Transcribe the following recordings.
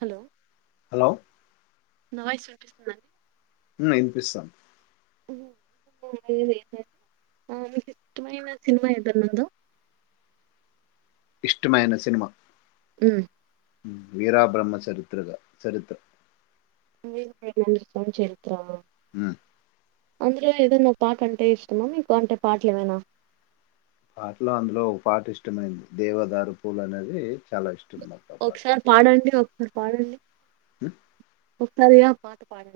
Hello hello స వినిపిస్తుంద ఉ వినిపిస్తాంది అ మీకు ఇష్టమైన సినిమా ఏదన్నా ఉందా ఇష్టమైన సినిమా వీరా బ్రహ్మ చరిత్రగా చరిత్ర నస్త స [unintelligible] అవున ఉమ్, అందుకే ఏదన్నా పాట అంటే ఇష్టమా మీకు అంటే పాటలు ఏవైనా పాటలో అందులో ఒక పాట ఇష్ట ఇష్టమైంది దేవదారు పూల అనేది చాలా ఇష్టం నాకు ఆ ఒకసారి పాడండి ఒకసారి పాడండి హ ఒకస్తది పా పాడ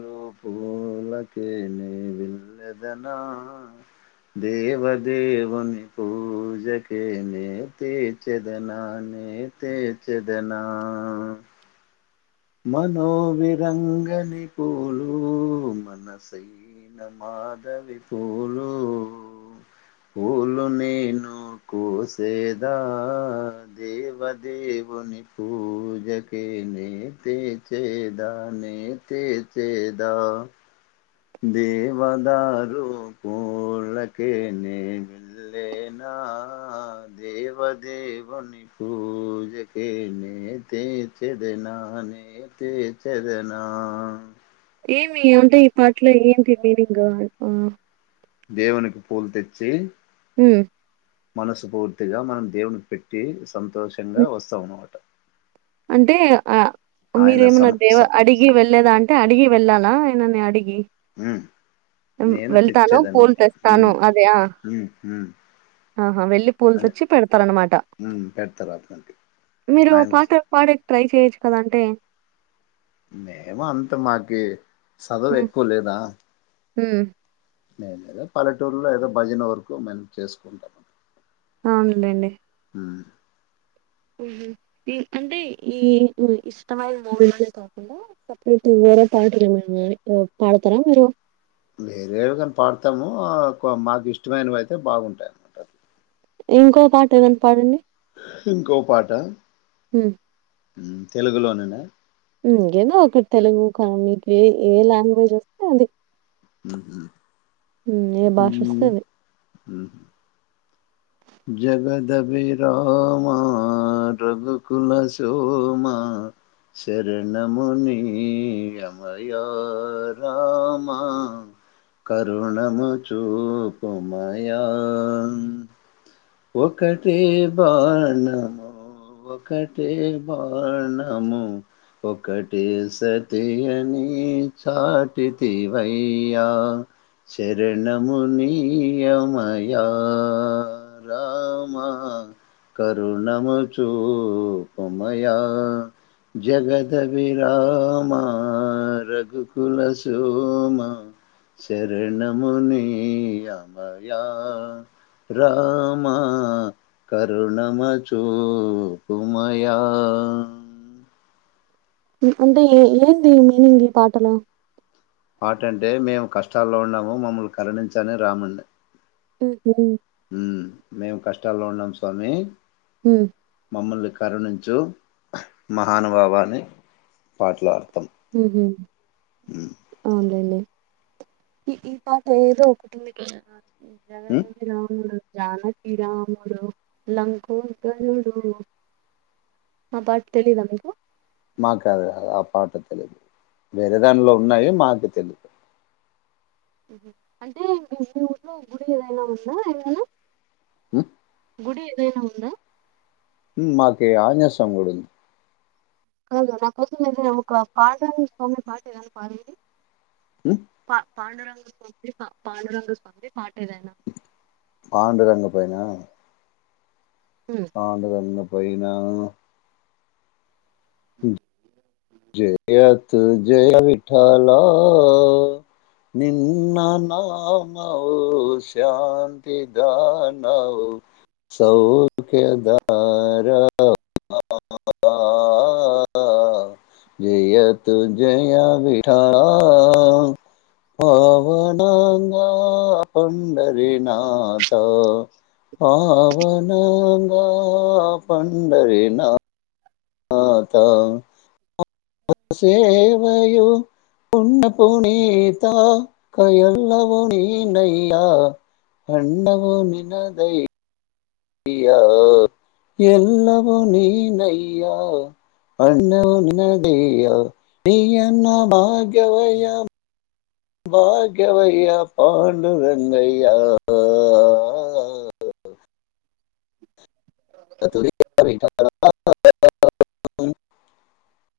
లో పూలక నే విళ్ళదనా దేవదేవుని పూజక నే తే చదనా నే తే చదనా మనోవిరంగని పోూలు మనసై న మాధవి పోూలు పోూలు నను కుసేదా దేవదేవుని పూజక న త చేదా నేతే చేద దవదారుూ పలక న మిళ్లే నా దేవాదేవని పూజక నద చేదనానితే చేదనా ఏమి అంటే ఈ పాటలో ఏంటి మీనింగ్ దవనునికి పోల్ తెచ్చ చీ హ్మ్ మనసు పూర్తిగా మనం దేవున్ని పెట్టి సంతోషంగా వస్తాం అన్నమాట అంటే ఆ ఆయన మీరేమనా సమ దేవ స అడిగి వెళ్లేదా అంటే అడిగి వెళ్ళాల ఆయనని అడిగి హుం మ్మ్ వెళ్తాను పూలు తెస్తాను ఉమ్ అదియా, ఉమ్ ఉమ్ ఆహా వెళ్ళి పూలు అని తెచ్చి పెడతారు అన్నమాట, ఉమ్ పెడతారు అతనికి మీరు ఓ ఆయన పాట పాడేకి ట్రై చేయ్. కదంటే మేమ అంత మాకి చదవు హ్మ్ ఎక్కువ లేదా హ్మ్ మేమేదో పల్లెటూరులో ఏదో భజన వరకు మేము చేసుకుంటాం అవునులేండి ఉమ్ మ్మ్ హ్మ్ ఇ అంటే ఈ ఇ ఇష్టమైన మూవీలోనె కాకుండా సపరేట్ గా వేరే పాటలు ఏమైనా గాని పాడతారా మీరు. వేరేవి గాని పాడుతము కువ మాకు ఇష్టమైనవి అయితే బాగుంటాయి అన్నమాట ఇంకో పాట ఏదన్నా పాడండి ఇంకో పాట హ తెలుగులోన్నన్న కేదో ఒకటి తెలుగు కానీ మీకు ఏ ఏ లాంగ్వేజ్ వస్తే అది హ ఏ భాష వస్తే అది హ జగదభి రామ రఘుకుల సోమ శరణ మునియమయ రామ కరుణము సూపమయం ఒకటే బాణము ఒకటే బాణము ఒకటే సతి అని చాటితివయ్యా శరణమునీయమ్యా రామ కరుణము చూపుమయా జగద్ విరామ రఘుకల సోమ శరణమునీయమయా రామ కరుణమచూపుమయ అంటే ఏ ఏంది మీనింగ్ ఈ పాటలో పాటంటే మేము కష్టాల్లో ఉన్నాము మమ్మల్ని కరణించని రాముణ్ణి హ్ హ్ హ్మ్ మేము కష్టాల్లో ఉన్నాం స్వామి హమ్ మమ్మల్ని కరుణించు మహానుభావాన్ని పాట అవునులేండి ఈ ఈ పాట ఏదో ఒకటుంది కదా ఉమ్, జగదబి రాముడు జానకీ రాముడు లంకోదరుడు ఆ పాట తెలీదా మీకు మాకది ఆ పాట తెలిదు వేరే దాట్లో ఉన్నాయి మాకే తెలీదు అంటే మీ ఊర్లో గుడి ఏదైనా ఉందా ఏమైనా హ్ గుడి ఏదైనా ఉందా మాకే ఆంజనేయ స్వామి గుడుంది. కాదు నా కోసం ఏదైనా ఒక పాట స్వామి పాట ఏదన్న పాడండి. హ్ పా పాండురంగ స్వామి పాండురంగ స్వామిది పాటేదైనా పాండురంగ పైనా పాండురంగం పోయినా జయతు జయ విఠల నిన్న నమవు శాంతి దానవు సౌఖ్యధార జయయ తు జయా విఠా పవనంగా పండరినాథ పవనంగా పండరినాథ నాథ సేవయు పున్నఃపునీతా కయల్ళవునినయ్యా అన్నవుని నదయ అయ్యా ఎల్లవో న నయ్యా అన్నవు నిన్నదయ్యా న అన్న భగవయ భాగ్యవయ్యా పాండురంగయ్యా [inaudible]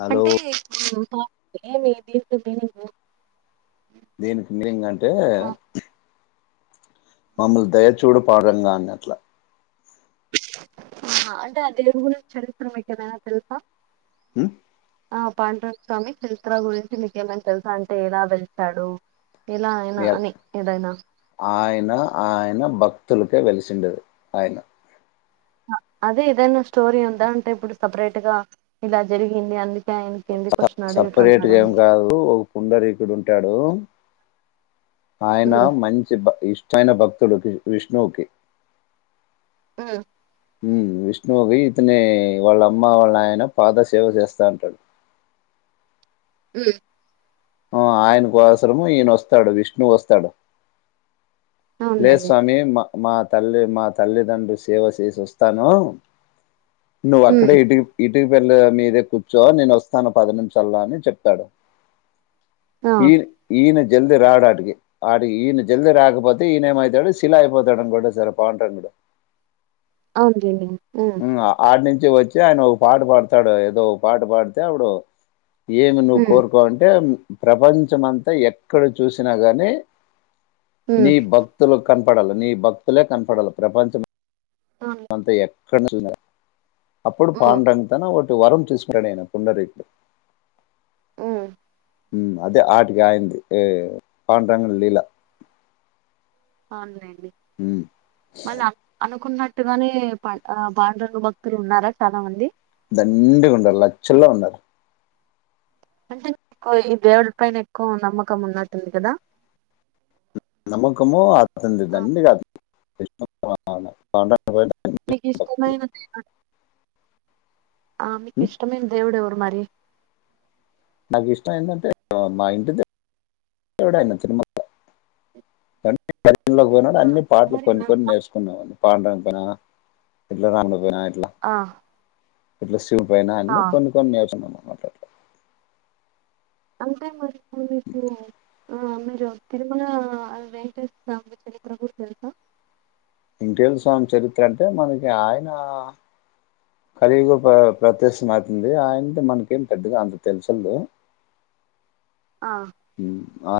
హలో అంటే ఇప్పుడు [unintelligible] దీనికి మీనింగ్ అంటే మమ్మలు దయచూడు పాండురంగ అన్నట్ల ఆహ అంటే ఆ దేవుని గురించి చరిత్ర్రమే ఏదైనా తెలుసా మ్ ఆ పాండురంగ స్వామి చరిత్ర గురించి మీకేమైనా తెలుసా అంటే ఎలా వెలిసాడు ఆయన ఆయన భక్తుల అటే వెలిసిండు ఆయన అదే ఎదన స్టోరీ ఉందా అంటే ఇప్పుడు సపరేట్ గా ఇలా జరిగింది అన్ని స సపరేట్గా ఏం కాదు ఒక కుండరి ఇక్కడ ఉంటాడు. ఆయన ఉమ్ మంచి బ ఇష్ చైన భక్తుడుకి విష్ణువుకి మ్మ్ మ్మ్ విష్ణువుకి ఇతనే వాళ్ళ అమ్మ వాళ్ళ నాయన పాద సేవ చేస్తా ఉంటడు. హ్మ్ ఆ ఆయన కోసరము ఈయన వస్తాడు విష్ణు వస్తాడు లే అవునులేండి స్వామి మ మా తల్లి మా తల్లిదండ్రు సేవ సేసి వస్తానూ నువ్వు అక్కడే ఉమ్ ఇటి ఇ టిక పెళ్ళ మీదే కూర్చో నేను వస్తాను పది నిమిషల్లో అని చెప్పాడు. ఆ ఈ ఈయన జల్ది రాడా టుగి ఆడ ఈయన జల్ది రాకపో తే ఈయన ఏమైతడు శిళ అయిపోతాడు [unintelligible] పాండురంగడు అవును లేండి మ్మ్ ఆడ్ నిం చి ఆయన ఒక పాట పాడుతాడు ఏదో ఒక పాట పాడితే అప్పుడు ఏమి నువ్వు ఉమ్ కోరుకోవంటే ప్రపంచమంతా ఎక్కడ చూసిన గానీ ఉమ్ మీ భక్తుల కం పడాల నీ భక్తులే కన్పడాల ప్రపంచం అవును అంత ఎ [unintelligible] అప్పుడు ఉమ్ పాండురంగ తన ఒ వరం తీసుకున్నడు ఈయన పుంఢరీకుడు మ్మ్ మ్మ్ అదే ఆటికి ఆయింది ఈ పాండురంగడి లీలా అవునులెం డి మల్ల అనుకున్న అటుగానీ పాం ఆ పాండురంగ భక్తులు ఉన్నారా చాలా మంది? చిల్లా ఉన్నారు అంటే ఎక్కువ ఈ దేవుడి పైన ఎక్కువ నమ్మకం ఉన్నట్టుంది కదా. నమ్మకమో అతనిది ఆ, దండిగా పట నీకిష్టమైన దేవ ఆ హ్మ్. మీకిష్టమైన దేవుడేవరు మరి నాకు ఇష్టమైదంటే ఇంటి దేవుడైయిన తిరుమల లోకి పోయినాడు ఆ అన్ని పాటలు మరి కొన్ని నా కొన్ని నేర్చుకున్నాం పాడానికి తన వినాయక్ ఆ ఇట్లస్ చూపోయినా ఆ! అన్ని కొన్ని కొన్ని నేర్చుకున్న అంటే మరి వినాయకుడా ఆ మీరు తిరుమల వెంకటేశ్వర స్వామి చరిత్ర గురించి తెలుసా వెంటేశ్వర స్వామి చరిత్ర అంటే మనకి ఆయన కలియుగ ప ప్రత్యక్షమౌవుతుంది ఆయనది మనకేం పెద్దగా అంత తెలుసిందే ఆ మ్మ్ ఆ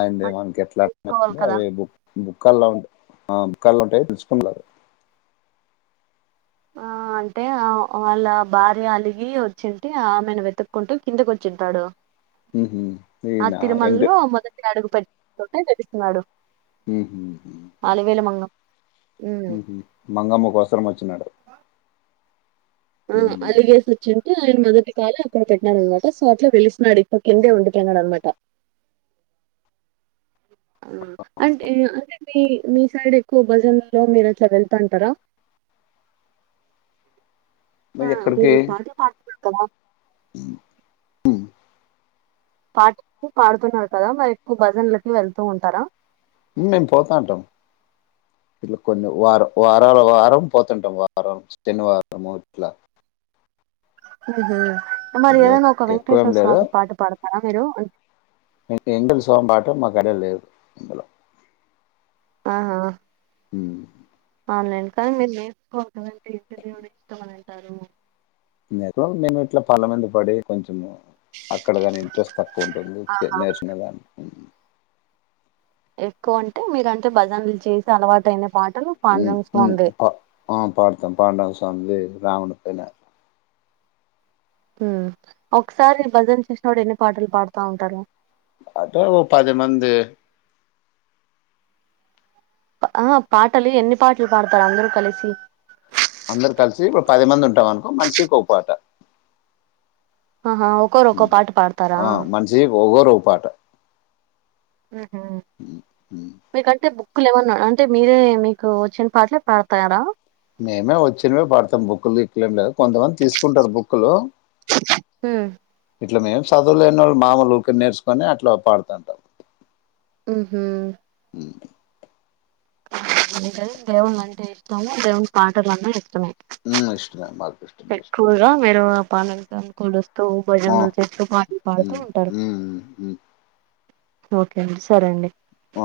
ఆయనదే అది మకి ఎట్లా తెలుసుకోవాలి కదా అవి బుక్ బుక్ కళ్ళాంట్ ఆ కళ్ళు ఉంటాయి పిలుచుకుంటారు ఆ అంటే ఆ వాళ్ళ భార్య అలిగి వచ్చుంటే ఆమెను వెతుక్కుంటూ కిందకి వచ్చింటాడు మ్హూ. ఆ ఈయన ఎంక తిరుమలలో మొదటి అడుగు పెట్ కొంటే తెగిస్తన్నాడు మ్మ్ హ్మ్ మంగం మ్మ్ హ్మ్ మంగమ్మ కోసం వచ్చినాడు ఆ మ్. అలిగేసి వచ్చుంటే ఆయన మొదటి కాలు అక్కడ పెట్టినాడు అనమాట సో అట్లా వెలిస్తున్నాడు ఇప్ప కిందే ఉండిపోయినాడు అనమాట ఆ అంటే తది మీ సైడ్ ఎక్కువ భజనమేల మీరు అట్లా వెళ్తాంటారా ఆ మరి ఎక్కడికి మీరు పాట పాడతన్నరు కదా పాటి పాడుతున్నారు కదా మరి ఎక్కువ భజన్లకి వెళ్తూ ఉంటారా మ్మ్ మేం పోతాటం ఇట్లా కొన్ని వార వారాల వారం పోతంటం వారం శనివారము ఇట్లా మ్మ్ హ్మ్ మరి లే- ఏదైనా ఒక వెంకటేశ్వర స్వామి పాట పాడతారా మీరు వెంకటేశ్వామి పాట మ ఐడియా లేదు అస్సల ఆహా ఉహు ఆన్లైన్ కానీ మీరు నేర్సుకో నువంటే ఇష్టం దేవుడ ఇష్టం అనండి టరు నేకోలు మేము ఇట్ల పళ్ళ మీద పడి కొంచెం అక్కడ కాని ఇంట్రెస్ట్ తక్కువ ఉంటుంది ఇట్లే ఆహా! నేర్చుకునే దాని ఎక్కువ అంటే మీరు అంటే భజనలు చేసి అలవాటయిన ఉ ఉ పా ఆ పాడతం పాండురంగ స్వామివే రావణ పైన ఉ ఒకసారి భజన చేసినప్పుడు ఎన్ని పాటలు పాడుతా ఉంటారు అదే ఓ పది మంది ఆహ పాటలు ఎన్ని పాటలు పాడతారు అందరూ కలిసి అందరు కలిసి ఓ పది మంది ఉంటాం అనుకో మనిషి కో పాట ఆహా ఒక్కోరు ఉ ఒక్కో పాట పాడతారా ఆ మనిషి ఒగరు ఓ పాట ఉహు మీ కంటె బు క్కులు ఏమన్నా అంటే మీరే మీకు వచ్చిన పాటలే పాడతారా మేమే వచ్చినవి పాడతాం బుక్కులు గిక్కులు ఉండవు కొంతమంది తీసుకుంటారు బుక్లు హ్మ్ ఇట్లా మేము చదువులేని వాళ్ళు మాములు ఊకే నేర్సుకోని అట్లా పాడుతాంటం ఉహు అందుకని దేవుని అంటే ఇష్టమే దేవుని పాటలన్న ఇస్ ఇష్టమే మాకు ఇష్టమే ఎక్కువగా మీరు పనైతే అనుకుండోస్ తో ఇష్టం భజనలు చేస్తూ పాటలు పాడుతూ ఉమ్ ఉంటరు ఉమ్ ఉమ్ ఓకే అండి సరే అండి ఆ